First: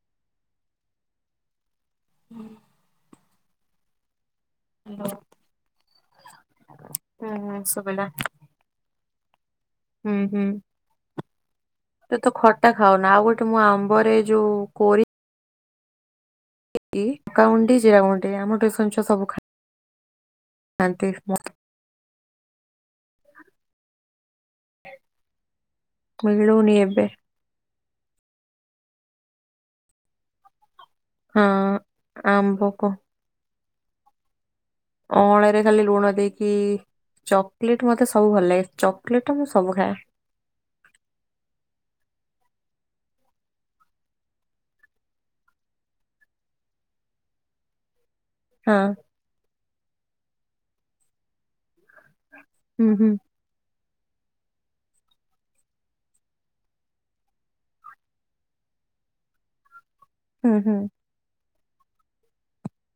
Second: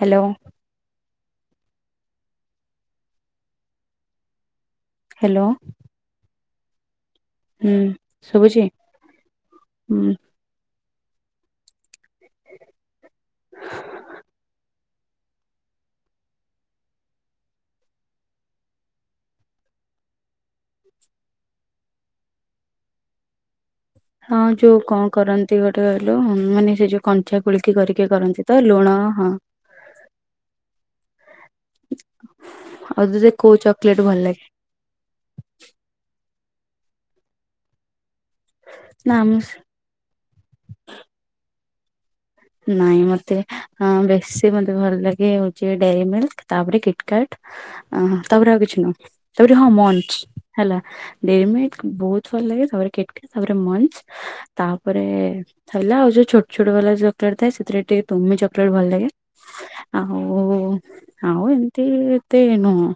Hello. ହୁଁ। Hello. Hello. ହୁଁ ଶୁବୁଚି? ହୁଁ ହୁଁ। ତୁତ ଖଟା ଖାଉନା ଆଉ ଗୋଟେ ମୁଁ ଆମ୍ବରେ ଯୋଉ କୋରି କି ଲଙ୍କା ଗୁଣ୍ଡ ଟିକେ ଜିରା ଗୁଣ୍ଡ ଟିକେ ଆମ ଟିଉସନ୍ ଛୁଆ ସବୁ ଖାଇ ଖାନ୍ତି ମୁ ହଁ ଯୋଉ କଣ କରନ୍ତି ଗୋଟେ କହିଲୁ ମିଳୁନି ମାନେ ସେ ଏବେ। ଯୋଉ କଞ୍ଚା ଖୋଳିକି କରିକି କରନ୍ତିତ ଲୁଣ ହଁ। ହଁ ଆମ୍ବକୁ ଆଉ ତତେ କୋଉ ଚକୋଲେଟ୍ ଭଲ ଲାଗେ? ଅଁଳାରେ ଖାଲି ଲୁଣ ଦେଇକି ଚକୋଲେଟ୍ ମତେ ସବୁ ଭଲ ଲାଗେ। ନା ଆମ ଚକୋଲେଟ୍ଟା ମୁଁ ସବୁ ଖାଏ। ନାଇଁ ମତେ ଅଁ ବେଶୀ ମତେ ଭଲ ଲାଗେ ହଉଚି ଡେରିମିଲ୍ ତାପରେ କିଟ୍ କାଟ୍। ଅ ତାପରେ ଆଉ କିଛି ହଁ ନୁହଁ ତାପରେ ହଁ ମଞ୍ଚ ହେଲା ଡେରିମିଲ୍ ବହୁତ୍ ଭଲ ଲାଗେ ହୁଁ ତାପରେ ହୁଁ କିଟ୍ ତାପରେ ମଞ୍ଚ ତାପରେ ହେଲା ଆଉ ଯୋଉ ଛୋଟ ଛୋଟ ବାଲା ଯୋଉ ଥାଏ ସେଥିରେ ଟିକେ ତୁମି ଚକୋଲେଟ୍ ଭଲ ଲାଗେ ଆଉ ହୁଁ ହୁଁ। ଆଉ ଏମି ତି ଏତେ ନୁହଁ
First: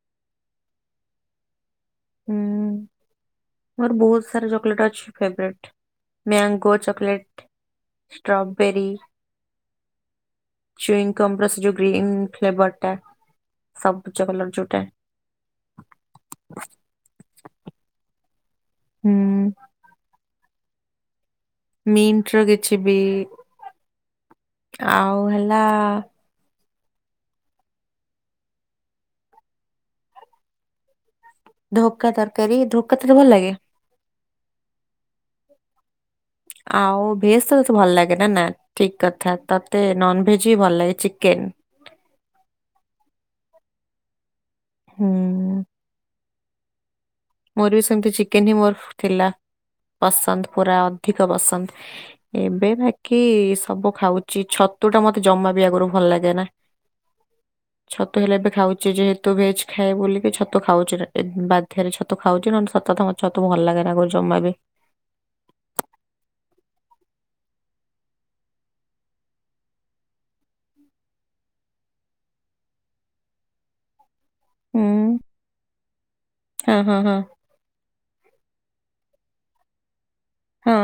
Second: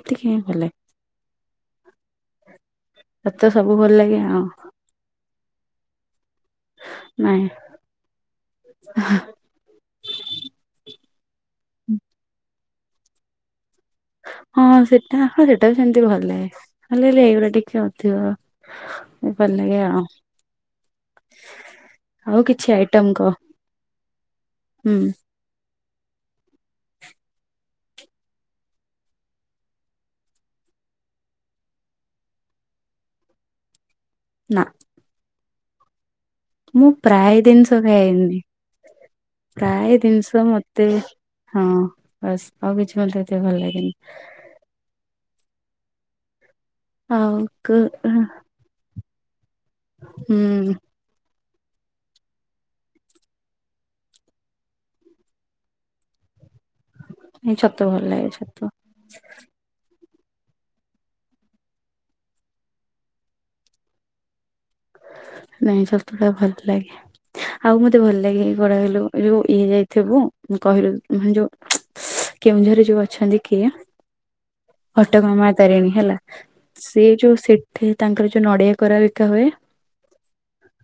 ଏତିକି ହିଁ ଭଲ ଲାଗେ। ହୁଁ ତତେ ସବୁ ଭଲ ମୋର ଲାଗେ ବହୁତ୍ ଆଉ ସାରା ଚକୋଲେଟ୍ ଅଛି। ଫେବ୍ରେଟ୍ ମ୍ୟାଙ୍ଗୋ ଚକଲେଟ୍ ନାଇଁ। ଷ୍ଟ୍ରବେରୀ ଚୁଇଗମ୍ ଉପରେ ସେଯୋଉ ଗ୍ରୀନ୍ ଫ୍ଲେବରଟା ସ ହଁ ସେଟା ହଁ ସେଇଟାବି ସେମିତି ଭଲ ଲାଗେ ହେଲେ ଏଇରା ଟିକେ ଅଧିକ ଏ ଭଲ ହୁଁ ଲାଗେ ଆଉ। ଆଉ ମିଣ୍ଟର କିଛି କିଛିବି ଆଇଟମ କହ ହୁଁ ଆଉ ହେଲା ଧକା ତରକାରୀ ଧକା ତତେ ଭଲ ଲାଗେ? ନାଁ। ମୁଁ ଆଉ ଭେଜ ପ୍ରାୟେ ତ ତତେ ଜିନିଷ ଭଲ ଲାଗେ ନା ଖାଇନି ନା ଠିକ କଥା ତତେ ପ୍ରାୟେ ନନ ଭେଜ ଜିନିଷ ବି ଭଲ ମତେ ଲାଗେ ଚିକେନ ହଁ ବାସ୍ ଆଉ କିଛି ମତେ ଏତେ ଭଲ ଲାଗେନି। ହୁଁ। ଆଉ କ ମୋରବି ସେମିତି ଚିକେନହିଁ ମୋର ଥିଲା ହୁଁ ପସନ୍ଦ ପୁରା ଅଧିକ ପସନ୍ଦ। ଏବେ ବାକି ସବୁ ଖାଉଚି ଛତୁଟା ମତେ ଜମାବି ଆଗୁରୁ ଭଲ ଲାଗେନା। ଏ ଛତୁ ଭଲ ଛତ ଲାଗେ ହେଲେ ଏବେ ଛତୁ ଖାଉଚି ଯେହେତୁ ଭେଜ୍ ଖାଏ ବୋଲକି ଛତୁ ଖାଉଚି ବାଧ୍ୟରେ ଛ ତୁ ଖାଉଚି ନହେଲେ ସତକଥା ମତେ ଛତୁ ଭଲ ଲାଗେନା ମୁ ଜମାବି ନାଇଁ ଛତୁଟା ଭଲ ଲାଗେ। ଆଉ ମତେ ଭଲ ଲାଗେ କଡ କଲୁ ଯୋଉ ଇଏ ଯାଇଥିବୁ କହିଲୁ ଯୋଉ କେଉଁଝରେ ଯୋଉ ଅଛନ୍ତି କିଏ? ହୁଁ ଘଟଗାଁ ମା ତାରିଣୀ ହେଲା ହଁ ହଁ ସିଏ ହଁ ଯୋଉ ସେ ଠି ତାଙ୍କର ଯୋଉ ନଡ଼ିଆ କୋରା ବିକା ହୁଏ। ହଁ।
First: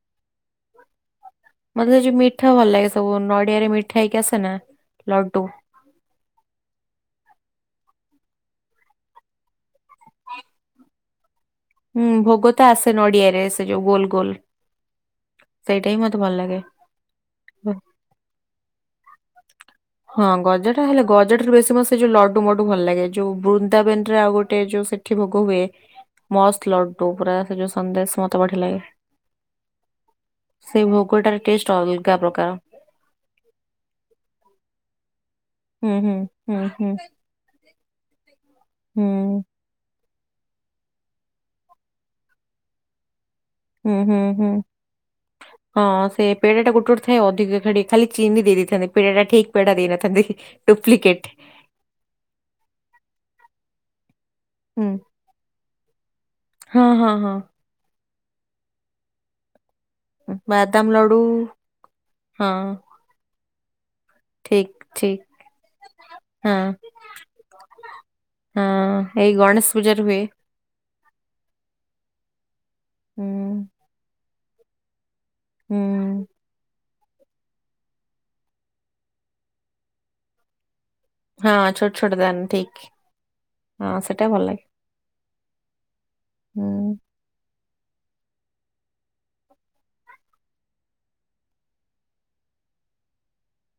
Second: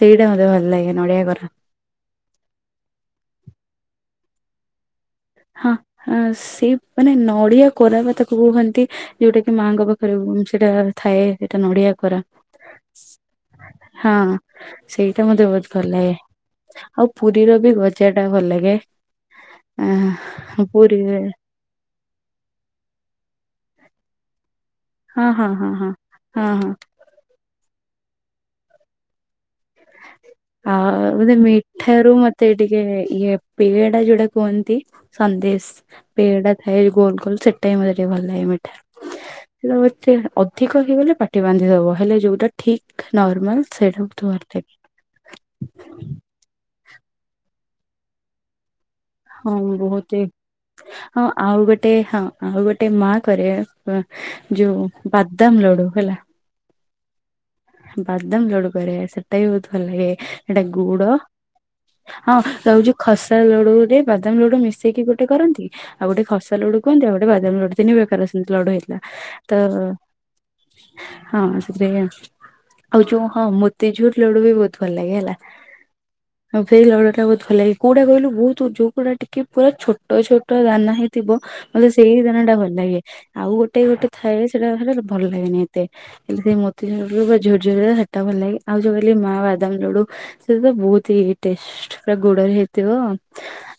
ସେଇଟା ମତେ ଭଲ ଲାଗେ ନଡ଼ିଆ କୋରା। ମତେ ସେଯୋଉ ମିଠା ଭଲ ଲାଗେ ସବୁ ନଡ଼ିଆରେ ମିଠା ହେଇକି ଆସେନା ଲଡୁ। ହଁ ଅଁ ସେଇ ମାନେ ନଡ଼ିଆ କୋରାବା ତାକୁ କୁହନ୍ତି ଯୋଉଟାକି ମାଙ୍କ ପା ଖରୁ ସେଟା ଥାଏ। ସେଟା ନଡ଼ିଆ ହୁଁ କୋରା ଭୋଗ ତ ଆସେ ନଡିଆରେ ସେ ଯୋଉ ଗୋଲ ହଁ ଗୋଲ ସେଇଟା ମତେ ବହୁତ୍ ଭଲ ସେଇଟା ହିଁ ଲାଗେ। ମତେ ଆଉ ପୁରୀରବି ଗଜାଟା ଭଲ ଲାଗେ ଅ ହଁ ଗଜାଟା ହେଲେ ଗଜା ବେଶୀ ମତେ ସେ ଯୋଉ ଲଡୁ ମୋଡୁ ଭଲ ଲାଗେ ଯୋଉ ବୃନ୍ଦାବନରେ ଆଉ ଗୋଟେ ଯୋଉ ସେ ଠି ହଁ ଭୋଗ ହଁ ହୁଏ ହଁ ହଁ ମ ହଁ ହଁ ଲୁ ପୁରା ସେ ଯୋଉ ସନ୍ଦେଶ ମତେ ବଢିଆ ଲାଗେ। ଆ ସେଇ ମୋତେ ଭୋଗଟାର ଟେଷ୍ଟ ମିଠ ର ଅଲଗା ମତେ ପ୍ରକାର ଏଠିକ ଇଏ ଇଏ ପେଡା ଯୋଉଟା କୁହନ୍ତି ସନ୍ଦେଶ ହୁଁ ହୁଁ ପେଡା ହୁଁ ଥାଏ ହୁଁ ଗୋଲ ଗୋଲ ସେ ମତେ ଟିକେ ଭଲ ଲାଗେ ମିଠା ହୁଁ। [unintelligible] ସେ ଅଧିକ ହେଇଗଲେ ପାଟି ବାନ୍ଧିଦବ ହେଲେ ଯୋଉଟା ଠିକ ନର୍ମାଲ ହୁଁ ସେଇଟା ହୁଁ ବହୁତ ଭଲ ହୁଁ। ଲାଗେ। ହଁ ସେ ପେଟ ଟା ଗୋଟେ ଥାଏ ଅଧିକ ଖାଡି ଖାଲି ଚିନି ଦେଇଥାନ୍ତେ। ଠିକ୍ ହଁ ପେଡ଼ା ବହୁତ ଦେଇନଥାନ୍ତି। ହି ଡୁପ୍ଲିକେଟ ହଁ ଆଉ ଗୋଟେ ହଁ ଆଉ ଗୋଟେ ମା କରେ ଯୋଉ ହୁଁ ବାଦାମ ଲଡୁ ହେଲା। ହଁ ହଁ ହଁ। ବାଦାମ ଲଡୁ କରିବା ସେଟା ବି ବହୁତ ଭଲ ଲାଗେ। ସେଟା ବାଦାମ ଗୁଡ ଲଡୁ ହଁ ସେଟା ହୋଉଛି ଖସା ଲଡୁରେ ବାଦାମ ଲୁଡୁ ଠିକ ମିଶେଇକି ଠିକ। ଗୋଟେ କରନ୍ତି। ଆଉ ଗୋଟେ ଖସ ହଁ। ଲଡୁ କୁହନ୍ତି ଆ ଗୋ ବାଦାମ ଲଡୁ ତିନି ପ୍ରକାର ଲଡୁ ହେଇଥିଲା। ହଁ ଏଇ ତ ଗଣେଶ ପୂଜାରେ ହୁଏ। ହଁ ସେଥିରେ ଆଉ ଯୋଉ ହୁଁ ହଁ ମୋତିଝୁର ଲଡୁ ବି ବହୁତ ଭଲ ଲାଗେ ହେଲା ହୁଁ। ଆଉ ସେଇ ଲଡୁ ଟା ବହୁତ ଭଲ ଲାଗେ। କୋଉଟା କହିଲୁ ବହୁତ ଯଉଡା ଟିକେ ପୁରା ଛୋ ଛୋଟ ଦାନା ହେଇ ଥିବ ହଁ ମୋତେ ଛୋଟ ଛୋଟ ସେଇ ଦାନ ଦିନଟା ଭଲ ଠିକ ଲାଗେ ଆଉ ଗୋଟେ ହଁ ଗୋଟେ ସେଟା ଭଲ ଥାଏ ଲାଗେ ସେଇଟା ହେଲେ ଭଲ ଲାଗେନି। ହେଲେ ସେଇ ହୁଁ ମୋତୋଡୁ ବା ଝଝରଟା ଭଲ ଲାଗେ ଆଉ ଯୋଉ କହଲି ମା ବାଦାମ ଲଡୁ ସେ ତ ବହୁତ ଟେଷ୍ଟ ପୁରା ଗୋଡରେ ହେଇଥିବ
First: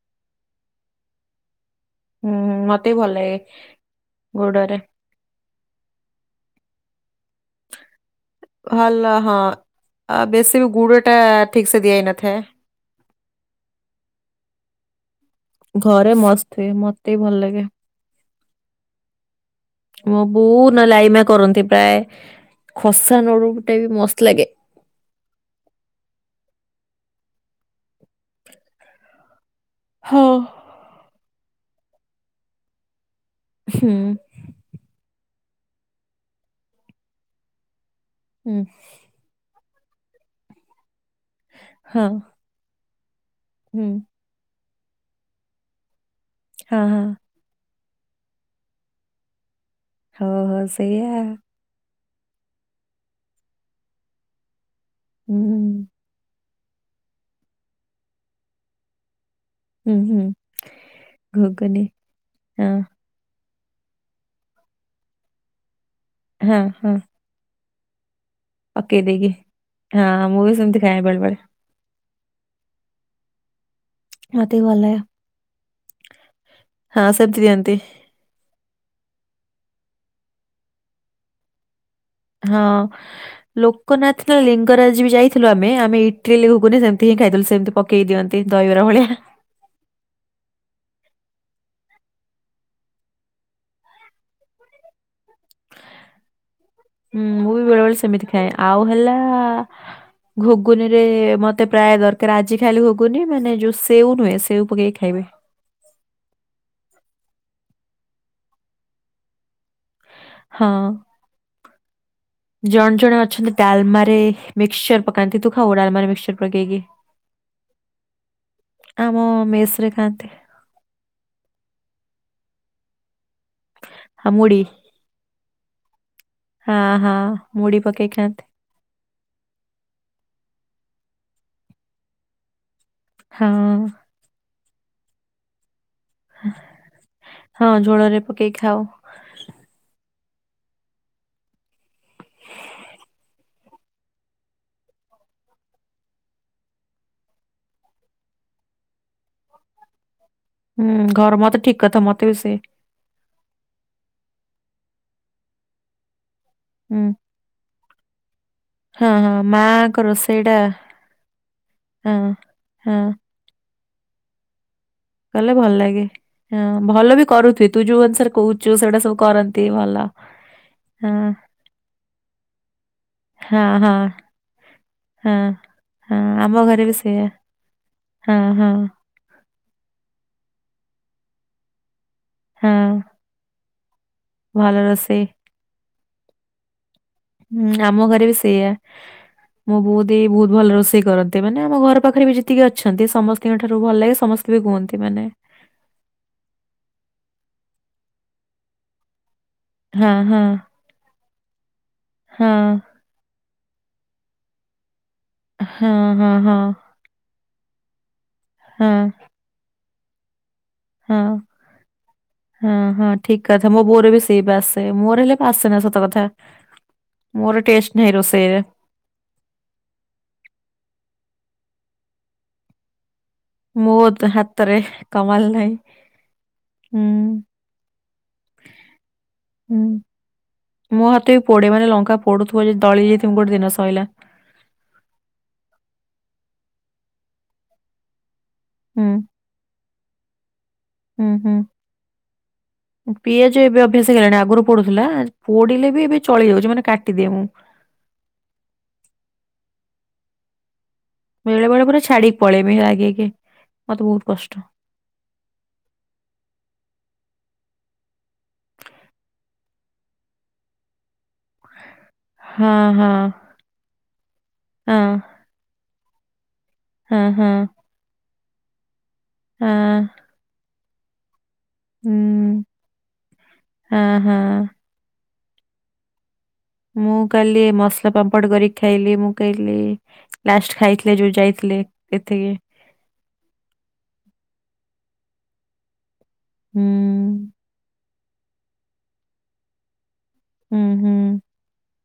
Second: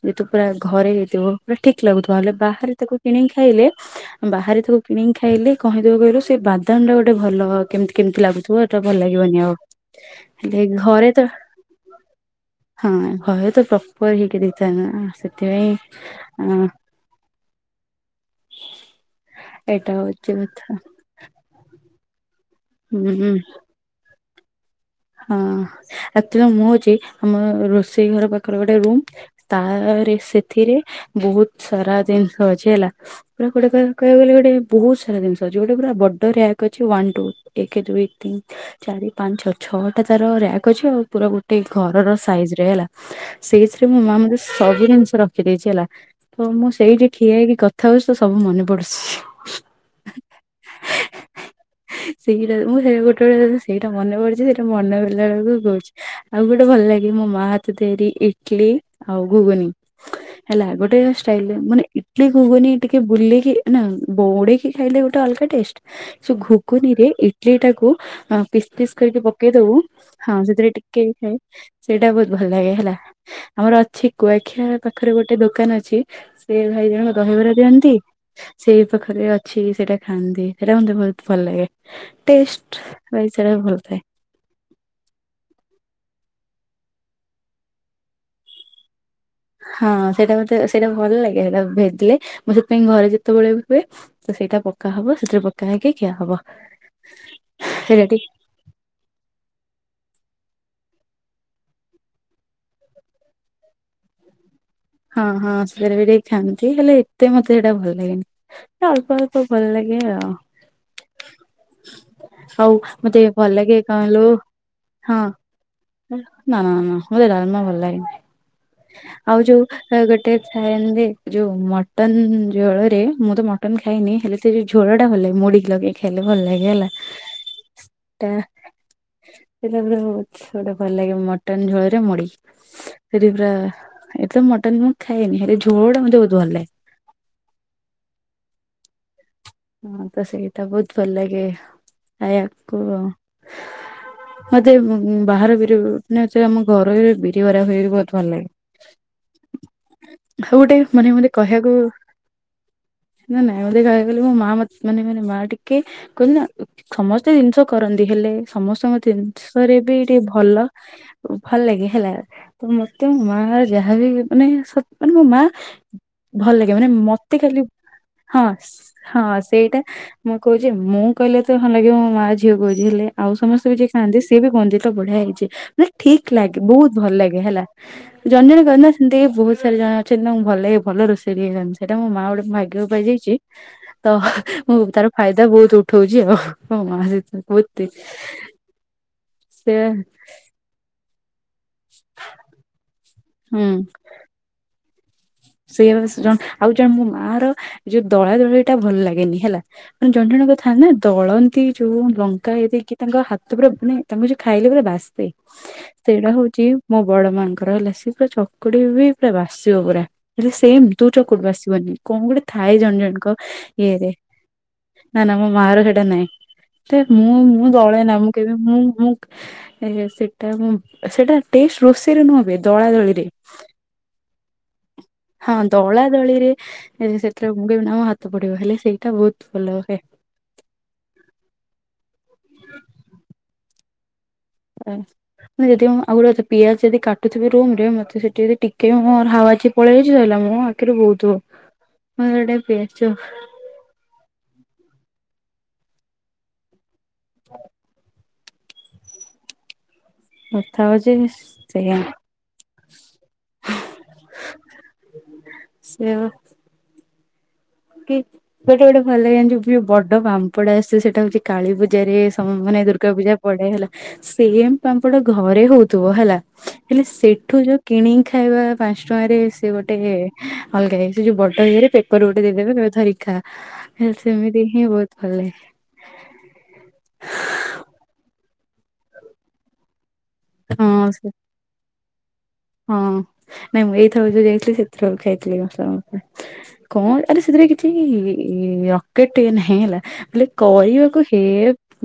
ଯେତୁ ପୁରା ଘରେ ହେଇଥିବ। ପୁରା ଠିକ ଲାଗୁଥିବା ହେଲେ ହୁଁ ବାହାରେ ମତେ ତାକୁ ବି ଭଲ କିଣିକି ଲାଗେ। ଖାଇଲେ ବାହାରେ ଗୁଡରେ ତାକୁ କିଣିକି ଖାଇଲେ କହିଦବ କହିଲୁ ସେ ବାଦାମଟା ଗୋଟେ ଭଲ କେମିତି କେମିତି ଲାଗୁଥିବ। ତୁ ଏଟା ଭଲ ଲାଗିବନି ଆଉ ଆ ବେଶୀ ବି ଗୁଡ ଘରେ ଟା ତ ଠିକ ସେ ଦିଆ ହେଇନଥାଏ। ହଁ ଘୟ ତ ପ୍ରପର ହେଇକି ଦେଇଥା ନା ସେଥିପାଇଁ କେତେ ଭଲ ଲାଗେ। ଏଇଟା ମୋ ହଉଛି କଥା ବହୁତ ନେ ଲାଇମା କରନ୍ତି ପ୍ରାୟ ଖସା ହୁଁ। ନଡୁ ଟା ବି ମସ୍ତ ଲାଗେ ହଁ ରାତିରେ ମୁଁ ହଉଛି ଆମ ରୋଷେଇ ଘର ପାଖରେ ଗୋଟେ ରୁମ୍ ତା ରେ ହଁ। ସେଥିରେ ବହୁତ ସାରା ଜିନିଷ ହଜି ହେଲା ପୁରା ଗୁଟେ କ ହୁଁ କହିବାକୁ ଗଲେ ଗୋଟେ ବହୁତ ସାରା ଜିନିଷ ଅଛି ଗୋଟେ ପୁରା ବଡ଼ ର୍ୟାଗ ଅଛି ୱାନ୍ ଟୁ ଏକ ଦୁଇ ତିନି ହୁଁ ଚାରି ପାଞ୍ଚ ଛଅ। ଛଅଟା ତାର ରାକ୍ ଅଛି ଆଉ ପୁରା ଗୋଟେ ହଁ ଘରର ସାଇଜ ରେ ହେଲା ହୁଁ ସେଇଥିରେ ମୋ ମା ମତ ସବୁ ଜିନିଷ ରଖିଦେଇଛି ହେଲା ତ ମୁଁ ହଁ ହଁ। ସେଇଠି ଠିଆ ହେଇକି କଥା ହୋଉଚି ତ ସବୁ ମନେ ପଡୁଛି। ହଉ ହଉ ସେଇଆ। ସେଇଟା ମୁଁ ସେଇଟ ଗୋଟେ ବଳେ ସେଇଟା ମନେ ପଡୁଛି ସେଇଟା ମନେ ପଲା ବେଳକୁ କହୁଛି। ଆଉ ଗୋଟେ ଭଲ ଲାଗେ ମୋ ମା ହାତ ତିଆରି ଇଟିଲି ଆଉ ଘୁଗୁନି। ହେଲା ଗୋଟେ ଷ୍ଟାଇଲ ମାନେ ଇଟଲି ଗୁଗୁନି ଟିକେ ବୁଲେଇକି ନା ବୌଡେଇକି ଖାଇଲେ ଗୋଟେ ଅଲଗା ଟେଷ୍ଟ ଘୁନିରେ ଇଟିଲି ପିସ୍ ପିସ୍ କରିକି ପକେଇ ଦବୁ ହଁ ସେଥିରେ ଟିକେ ଖାଏ। ସେଇଟା ବହୁତ ଭଲ ଲାଗେ ହେଲା ଆମର ଅଛି ମତେ କୁଆଖିଆ ଭଲ ଲାଗେ ପାଖରେ ଗୋଟେ ଦୋକାନ ଅଛି। ସେ ଭାଇ ହଁ ଜଣଙ୍କ ସେମିତି ଦହିବରା ଦିଅନ୍ତି। ସେଇ ପାଖରେ ଅଛି ସେଇଟା ଖାଆନ୍ତି ସେଇଟା ମତେ ବହୁତ ଭଲ ଲାଗେ। ହଁ ଟେଷ୍ଟ ର ସେଟା ଭଲ ଥାଏ। ଲୋକନାଥ ନା ଲିଙ୍ଗରାଜ ବି ଯାଇଥିଲୁ ଆମେ, ଆମେ ଏଇଠ୍ ଟିଲି ଘୁଗୁନି ସେମିତି ହିଁ ଖାଇଦେଲୁ, ସେମିତି ପକେଇ ଦିଅନ୍ତି ଦହିବରା ଭଳିଆ। ହଁ, ସେଇଟା ମତେ ସେଇଟା ଭଲ ଲାଗେ ହେଟା ଭେଦିଲେ, ମୁଁ ସେଥିପାଇଁ ଘରେ ଯେତେବେଳେ ବି ହୁଏ ତ ସେଇଟା ପକା ହବ, ସେଥିରେ ପକା ହେଇକି ଖିଆ ହବ। ହୁଁ, ମୁଁ ବି ବେଳେ ବେଳେ ସେଇଟା ଟିକେ ସେମିତି ଖାଏ, ଆଉ ହେଲା-ଆ ଘୁଗୁନି ରେ ମତେ ପ୍ରାୟ ଦରକାର। ଆଜି ଖାଲି ଘୁଗୁନି ମାନେ ଯୋଉ ସେଉ ନୁହେଁ, ସେଉ ପକେଇକି ହଁ, ଖାଇବେ ହଁ, ସେରାବି ଟିକ୍। ଖାଆନ୍ତି ହେଲେ, ଏତେ ମତେ ହେଇଟା ଭଲ ଲାଗେନି। ସେ ଅଳ୍ପ ଅଳ୍ପ ଭଲ ଲାଗେ ଆଉ। ହଁ। ଆଉ ଜଣେ ଜଣେ ମତେ ଭଲ ଅଛନ୍ତି, ଲାଗେ କଣ ଡାଲମାରେ କହିଲୁ ମିକ୍ସସର ପକାନ୍ତି, ତୁ ଖାଉ ଡାଲମାରେ ମିକ୍ସସର ପକେଇକି? ମୋତେ ଡାଲମା ଭଲ ଲାଗେନି। ଆମ ଆଉ ଯୋଉ ମେସ୍ ରେ ଖାଆନ୍ତି ଗୋଟେ ଖାଏନ୍ତି, ଯୋଉ ମଟନ୍ ଝୋଳରେ, ମୁଁ ତ ମଟନ୍ ଖାଇନି। ହଁ ହେଲେ ସେ ମୁଢି ଯୋଉ ଝୋଳ ଟା ଭଲ ଲାଗେ। ମୁଡିିକି ଲଗେଇ ଖାଇଲେ ଭଲ ଲାଗେ, ହଁ ହେଲା। ହଁ ମୁଢି ପକେଇ ସେଟା ଖାଆନ୍ତି ସେଟା ପୁରା ବ ଗୋଟେ ଭଲ ଲାଗେ, ମଟନ୍ ଝୋଳରେ ମୁଡି। ସେଠି ହଁ ପୁରା ଏକ ତ ମଟନ୍ ମୁଁ ଖାଏନି। ହେଲେ ଝୋଳଟା ମତେ ବହୁତ ଭଲ ଲାଗେ। ହଁ, ଝୋଳରେ ପକେଇ ଖାଉ। ମୁଁ ତ ସେଇଟା ବହୁତ ଭଲ ଲାଗେ। ଖାଇଆକୁ ଆଉ। ମତେ ବୁ-ବାହାର ବିରି ମାନେ, ଏଥିରେ ଆମ ଘର ବିରିିବରା ହୁଏ ବି, ବହୁତ ଭଲ ଲାଗେ। ଆଉ ଗୋଟେ ହୁଁ, ମାନେ ଘର ମତେ କହିବାକୁ ଠିକ୍ କଥା, ମତେ ବି ସେ ନା, ନା, ମୁଁ ତେ କହିଆକୁ ଗଲେ, ମୋ ମାଁ ମତ୍ ମାନେ ମାନେ ମା ଟିକେ କହିଲ ନା, ହୁଁ ଖମସ୍ କେତେ ଜିନିଷ କରନ୍ତି, ହେଲେ ସମସ୍ତଙ୍କ ହଁ ହଁ ଦିନଷରେ ବି ମାଆଙ୍କ ଟିକେ ରୋଷେଇଟା ଭଲ। ଭଲ ଲାଗେ ହେଲା ହଁ ତ ହଁ ମତେ ମ ହଁ ଯାହାବି ମାନେ, ସତ୍ ମାନେ ମୋ ମାଁ କଲେ ଭଲ ଲାଗେ ଭଲ ହଁ ଲାଗେ, ମାନେ ଭଲ ବି ମତେ ଖାଲି, କରୁଥିବେ ତୁ ଯୋଉ ଅନୁସାରେ ହଁ। କହୁଛୁ ସେଗୁଡା ସବୁ ହଁ, କରନ୍ତି ସେଇଟା ଭଲ ମୁଁ କହୁଛି, ମୁଁ ହଁ କହିଲେ ତ ହଁ, ଲାଗିବ ମୋ ମା ଝିଅ କହୁଛି, ହେଲେ ଆଉ ସ ହଁ ସମସ୍ତେ ବି ଯିଏ ହଁ ଖାଆନ୍ତି, ସିଏ ବି କୁହନ୍ତି ତ, ବଢିଆ ହଁ ହେଇଛି। ମାନେ ହଁ ଠିକ୍ ଆମ ଲାଗେ, ଘରେ ବହୁତ ବି ଭଲ ସେଇଆ ଲାଗେ, ହେଲା। ହଁ, ହଁ। ଏନ୍ତିକି ବହୁତ ସାରା ଜଣ ଅଛନ୍ତି, ତାଙ୍କୁ ଭଲ ଲାଗେ ଭଲ ରୋଷେଇ [unintelligible] ସେଇଟା ମୋ ମାଁ ଗୋଟେ ଭାଗ୍ୟକୁ ହଁ ପାଇଯାଇଛି। ତ, ଭଲ ମୁଁ ତାର ରୋଷେଇ ଫାଇଦା ବହୁତ୍ ଉଠଉଛି ଆଉ, ମୋ ମା ସହିତ ବୁତ୍ ଇ ସେଇୟା, ମୋ ବୁ ଦେଇ ବହୁତ୍ ଭଲ ରୋଷେଇ କରନ୍ତି। ମାନେ ଆମ ଘର ପାଖରେ ବି ଯେତିକି ଅଛନ୍ତି ସମସ୍ ତିଙ୍କ ହୁଁ ଠାରୁ ଭଲ ଲାଗେ, ସମସ୍ତେ ବି କୁହନ୍ତି। ମାନେ ସେୟା ବା ସେ ଜଣ ଆଉ ଜଣେ, ମୋ ମା ର ଯୋଉ ଦଳାଦଳିଟା, ଭଲ ଲାଗେନି ହେଲା। ମାନେ ହଁ ଜଣ ହଁ ଜଣଙ୍କ ଥାଆନ୍ତି ନା, ଦଳନ୍ତି ଯୋଉ ଲଙ୍କା ହଁ ଇଏ ଦେଇକି ତାଙ୍କ ହାତ ପୁରା ମାନେ ତାଙ୍କୁ ଯେ ଖାଇଲେ ପୁରା ବାସେ। ହଁ ସେଇଟା ହଁ ହଁ ହଉଛି ମୋ ବଡ ମାନଙ୍କର ହେଲା, ସେ ପୁରା ଚକୁଡି ହଁ ବେ ପୁରା ବାସିବ ପୁରା ହେଲା ସେମ୍। ତୁ ହଁ ଚକୁଡୁ ବାସିବନି! କଣ ଗୋଟେ ଥାଏ ହଁ ଜଣେ ହଁ ଜଣଙ୍କ ଠିକ କଥା ମୋ ଇଏ ରେ? ନା, ନା, ମୋ ମା ର ହେଡ୍ ତ କଥା। ମୁଁ, ମୋର ମୁଁ, ଟେଷ୍ଟ ଦଳେ ନାହିଁ ନା। ମୁଁ କେବେ, ରୋଷେଇରେ ମୁଁ ମୁଁ ସେଟା ମୁଁ, ସେଟା ଟେଷ୍ଟ ରୋଷେଇର ନୁହଁବେ, ଦଳା ଦଳିରେ। ମୋତ୍ ହାତରେ କମାଲ ହଁ, ନାହିଁ ଦଳା ଦଳିରେ ହୁଁ ସେଥିରେ ମୁଁ କହିବିନା ମୋ ହାତ ପୋଡିବ। ହେଲେ ସେଇଟା ବହୁତ ଭଲ ହୁଁ ହେ। ମୋ ହାତ ବି ପୋଡେ। ମାନେ, ଲଙ୍କା ପୋଡୁଥିବ ଯଦି, ଦଳି ଦେଇଥିବି ଗୋଟେ ଦିନ, ସଇଲା। ଆ, ମାନେ ଯେତିକି ମୁଁ ଆଉ ଗୋଟେ କଥା, ପିଆଜ ଯଦି କାଟୁଥିବି ରୁମ୍ ରେ, ମତେ ସେଠି ଯଦି ଟିକ୍ କେ ହୁଁ ମୋର ହାୱାଛି ପଳେଇ ଯାଇଛି ସଇିଲା ମୋ ଆଖିରୁ ହୁଁ ବହୁତୁ ହୁଁ ଆ ହେଡେ ପେଂଚ। ଯେ ଏବେ ଅଭ୍ୟାସ ହେଲାଣି ଆଗରୁ ପୋଡୁଥିଲା ପୋଡିଲେ ବି ଏବେ ଚଳି ଯାଉଛି ମାନେ କାଟିଦିଏ ମୁଁ। [unintelligible] ବେଳେ ବେଳେ ପୁରା ଛାଡିକି ପଳେଇବେ ରାଗେଇକି ମତେ ବହୁତ କଷ୍ଟ। ସେୟାବା। କି ଗୋଟେ ଗୋଟେ ଭଲ ଲାଗେ ଯୋଉ ବଡ ପାମ୍ପଡ ଆସେ ସେଟା ହଉଛି। କାଳୀ ପୂଜାରେ ସ ହଁ ମାନେ ଦୁର୍ଗା ହଁ ପୂଜା ପଡେ ହେଲା ସେମ୍ ହଁ ପାମ୍ପଡ ଘ ଘରେ ହଉଥିବ ହେଲା ହେଲେ ହଁ ହଁ ସେଠୁ ଯୋଉ କିଣିକି ଖାଇବା। ପାଞ୍ଚ ଟଙ୍କାରେ ହଁ ସେ ଗୋଟେ ଅଲଗା ହେଇ ସେ ଯୋଉ ବଡ଼ ଇଏରେ ପେପର ଗୋ ଦେଇଦେବେ ହୁଁ, କହିବେ ଧରିକ ଖା ହେଲେ ହଁ ହଁ ସେମିତି ହିଁ ବହୁତ ଭଲ ଲାଗେ। ମୁଁ କାଲି ମସଲା ପାମ୍ପଡ କରିକି ଖାଇଲି ମୁଁ କହିଲି। ଲାଷ୍ଟ ହଁ ଖାଇଥିଲେ ସେ ଯୋଉ ଯାଇଥିଲେ ଏଥିକି। ହଁ ନାଇଁ ମୁଁ ଏଇଥରକୁ ଯୋଉ ଯାଇଥିଲି ସେଥିର ଖାଇଥିଲି ମସଲା ପା ହୁଁ କଣ ଆରେ ସେଥିରେ କିଛି ରକେଟ ଇଏ ନାହିଁ ହେଲା ହେଲେ ହୁଁ ହୁଁ କହିବାକୁ ହେ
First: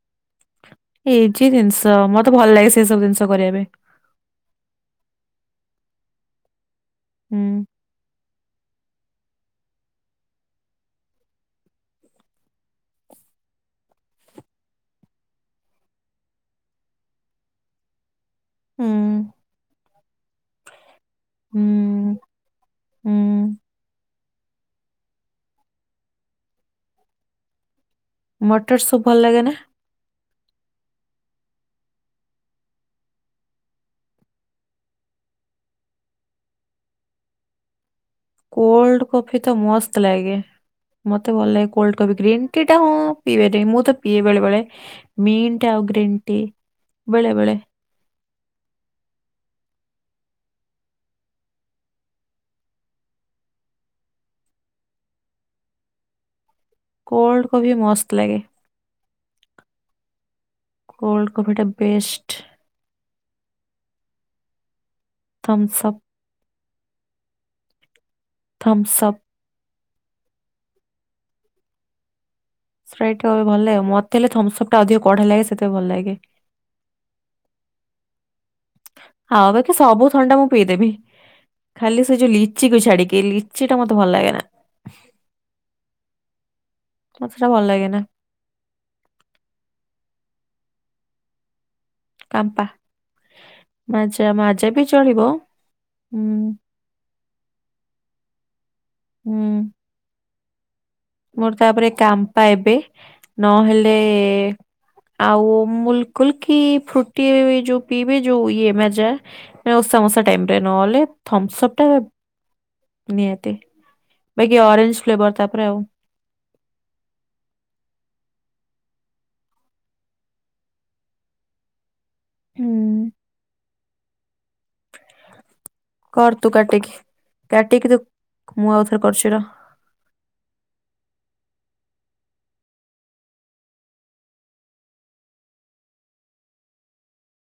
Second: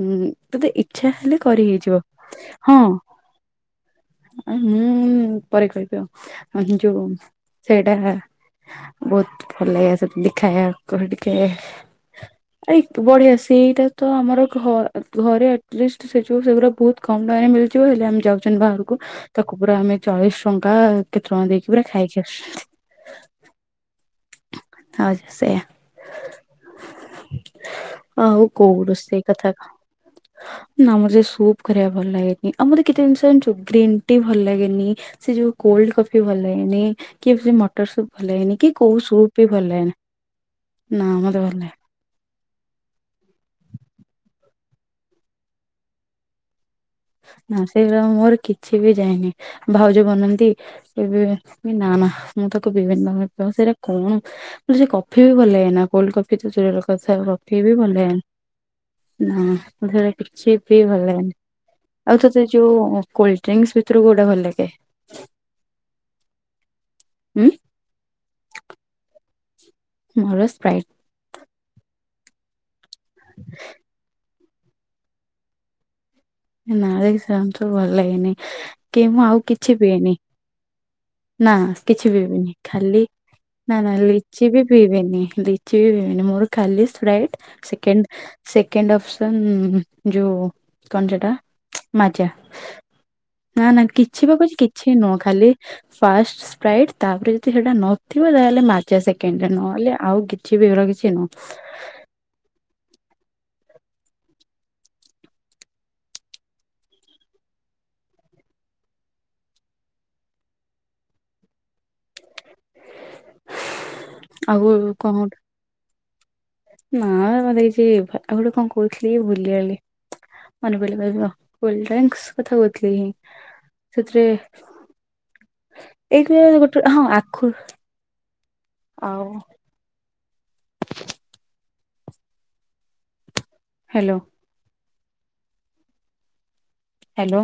ଉଁ ତତେ ଏ ଏଜି ଜିନିଷ ମତେ ଭଲ ଲାଗେ ସେ ସବୁ ଜିନିଷ କରିବା ପାଇଁ। ଆ ମୁଁ ପରେ କହିବି ଆଉ ଯୋଉ। ହୁଁ। ସେଇଟା ବହୁତ ଭଲ ଲାଗେ ସେମତି ଖାଇବା କୁ ଟିକେ ଏ ବଢିଆ ସେଇଟା ତ ଆମର ଘ ଘରେ ଆଟଲିଷ୍ଟ ସେ ଯୋଉ ସେଗୁଡା ବହୁତ କମ ଟଙ୍କାରେ ମି ଯଉ ହେଲେ ଆମେ ଯାଉଛନ୍ତି ହୁଁ ବାହାରକୁ ତାକୁ ପୁରା ଆମେ ଚାଳିଶ ଟଙ୍କା କେତେ ଟଙ୍କା ଦେଇକି ପୁରା ହୁଁ ଖାଇକି ଆସୁଛନ୍ତି। ହୁଁ ଆଉ ସେୟା। ଆଉ ମଟର କଉ ସୁପ୍ ଭଲ ରୋଷେଇ ଲାଗେ କଥା ନା ନା ମତେ ସେ ସୁପ୍ କରିବା ଭଲ ଲାଗେନି ଆଉ ମତେ କେତେ ଜିନିଷ ଜାଣିଛୁ ଗ୍ରୀନ୍ ଟି ଭଲ ଲାଗେନି। ସେ ଯୋଉ କୋଲଡ କଫି ଭଲ ଲାଗେନି କି ସେ ମଟର ସୁପ୍ ଭଲ ଲାଗେନି କି କୋଉ କୋଲଡ ସୁପ୍ କଫି ବି ତ ଭଲ ଲାଗେନି ମସ୍ତ ଲାଗେ ମତେ ଭଲ ଲାଗେ କୋଲଡ କହିବେ ଗ୍ରୀନ୍ ଟି ଟା ହୁଁ ପିଇବେ ଟିକେ ମୁଁ ତ ପିଏ ବେଳେ ବେଳେ ମିଣ୍ଟ ଆଉ ଗ୍ରୀନ୍ ଟି। ବେଳେବେଳେ। ସେଇଗୁରା ମୋର କିଛି ବି ଯାଏନି ଭାଉଜ ବନାନ୍ତି। ଏବେ ନା ନା ମୁଁ ତାକୁ ପିଇବିନି ସେଇଟା କଣ ସେ କଫି ବି ଭଲ ଲାଗେନା କୋଲଡ କଫି ତ ଦୂରର କଥା କୋଲ୍ଡ କଫି ବି ଭଲ ମସ୍ତ ଲାଗେନା। ଲାଗେ ନା ମୋତେ ହେରା କିଛି ବି ଭଲ କୋଲ୍ଡ ଲାଗେନି କଫିଟା ଆଉ ବେଷ୍ଟ ଥ ସେ ଯୋଉ କୋଲଡ୍ରିଙ୍କସ ଭିତରୁ କଉଟା ଭଲ ଲାଗେ? ଥମ୍ସଅପ୍। ଉଁ ଥମ୍ସଅପ୍। ମୋର ସ୍ପ୍ରାଇଟ୍। ସ୍ପ୍ରାଇଟ ଟ ଭଲ ଲାଗେ ମତେ ହେଲେ ଥମ୍ସଅପ୍ ଟା ଅଧିକ କଡା ଲାଗେ ସେଥିପାଇଁ ଭଲ ଲାଗେ। ନା [unintelligible] ଭଲ ଲାଗେନି କି ମୁଁ ଆଉ ବାକି କିଛି ବି ସବୁ ପିଏନି। ଥଣ୍ଡା ମୁଁ ପିଇଦେବି ନା ଖାଲି କିଛି ସେ ଯୋଉ ପିଇବିନି ଲିଚିକୁ ଖାଲି ଛାଡିକି ଲିଚିଟା ନା ନା ମତେ ଭଲ ଲାଗେ ଲିଚି ବି ପିଇବିନି। ମୋର ଖାଲି ମତେ ସ୍ପ୍ରାଇଟ୍ ସେଟା ଭଲ ଲାଗେ ନା ସେକେଣ୍ଡ। ସେକେଣ୍ଡ ଅପସନ୍ ଯୋଉ କଣ ସେଟା କାମ୍ପା। ନାଁ ନାଁ କିଛି ମାଜା ବା ମାଜା ବି କିଛି ନୁହଁ ଚଳିବ ଖାଲି ହୁଁ ଫାଷ୍ଟ ସ୍ପ୍ରାଇଟ ତାପରେ ଯଦି ସେଟା ନଥିବ ତାହେଲେ ମାଜା ହୁଁ ସେକେଣ୍ଡରେ ନହେଲେ ଆଉ। କିଛି ବି ଏଗୁରା ନୁଁ। ମୋର ତାପରେ କାମ୍ପା ଏବେ ନହେଲେ ଆଉ ଅମୁଳୁକୁଲ କି ଫ୍ରୁଟି ଯୋଉ ପିଇବେ ଯୋଉ ଇଏ ମାଜା। ଓଷା ମସା ଟାଇମରେ ନହେଲେ ଥମ୍ସପଟା ନିହାତି। ବାକି ଆଉ ଅରେଞ୍ଜ କଣ ଫ୍ଲେଭର ଗୋଟେ ତାପରେ ଆଉ। ନା ମତେ କିଛି ଆଉ ଗୋଟେ କଣ କହୁଥିଲି ଭୁୁଲିଗଲି। ମନେ ପାଇଲେ କହିବି ଆଉ କୋଡ୍ରିଙ୍କସ କଥା କହୁଥିଲି ହିଁ ହୁଁ ସେଥିରେ ଏଇ କର ତୁ ଗୋଟେ କାଟିକି ହଁ ଆଖୁ କାଟିକି ତୁ ମୁଁ ଆଉଥରେ ଆଉ କରୁଛି ରହ। ହ୍ୟାଲୋ। ହ୍ୟାଲୋ।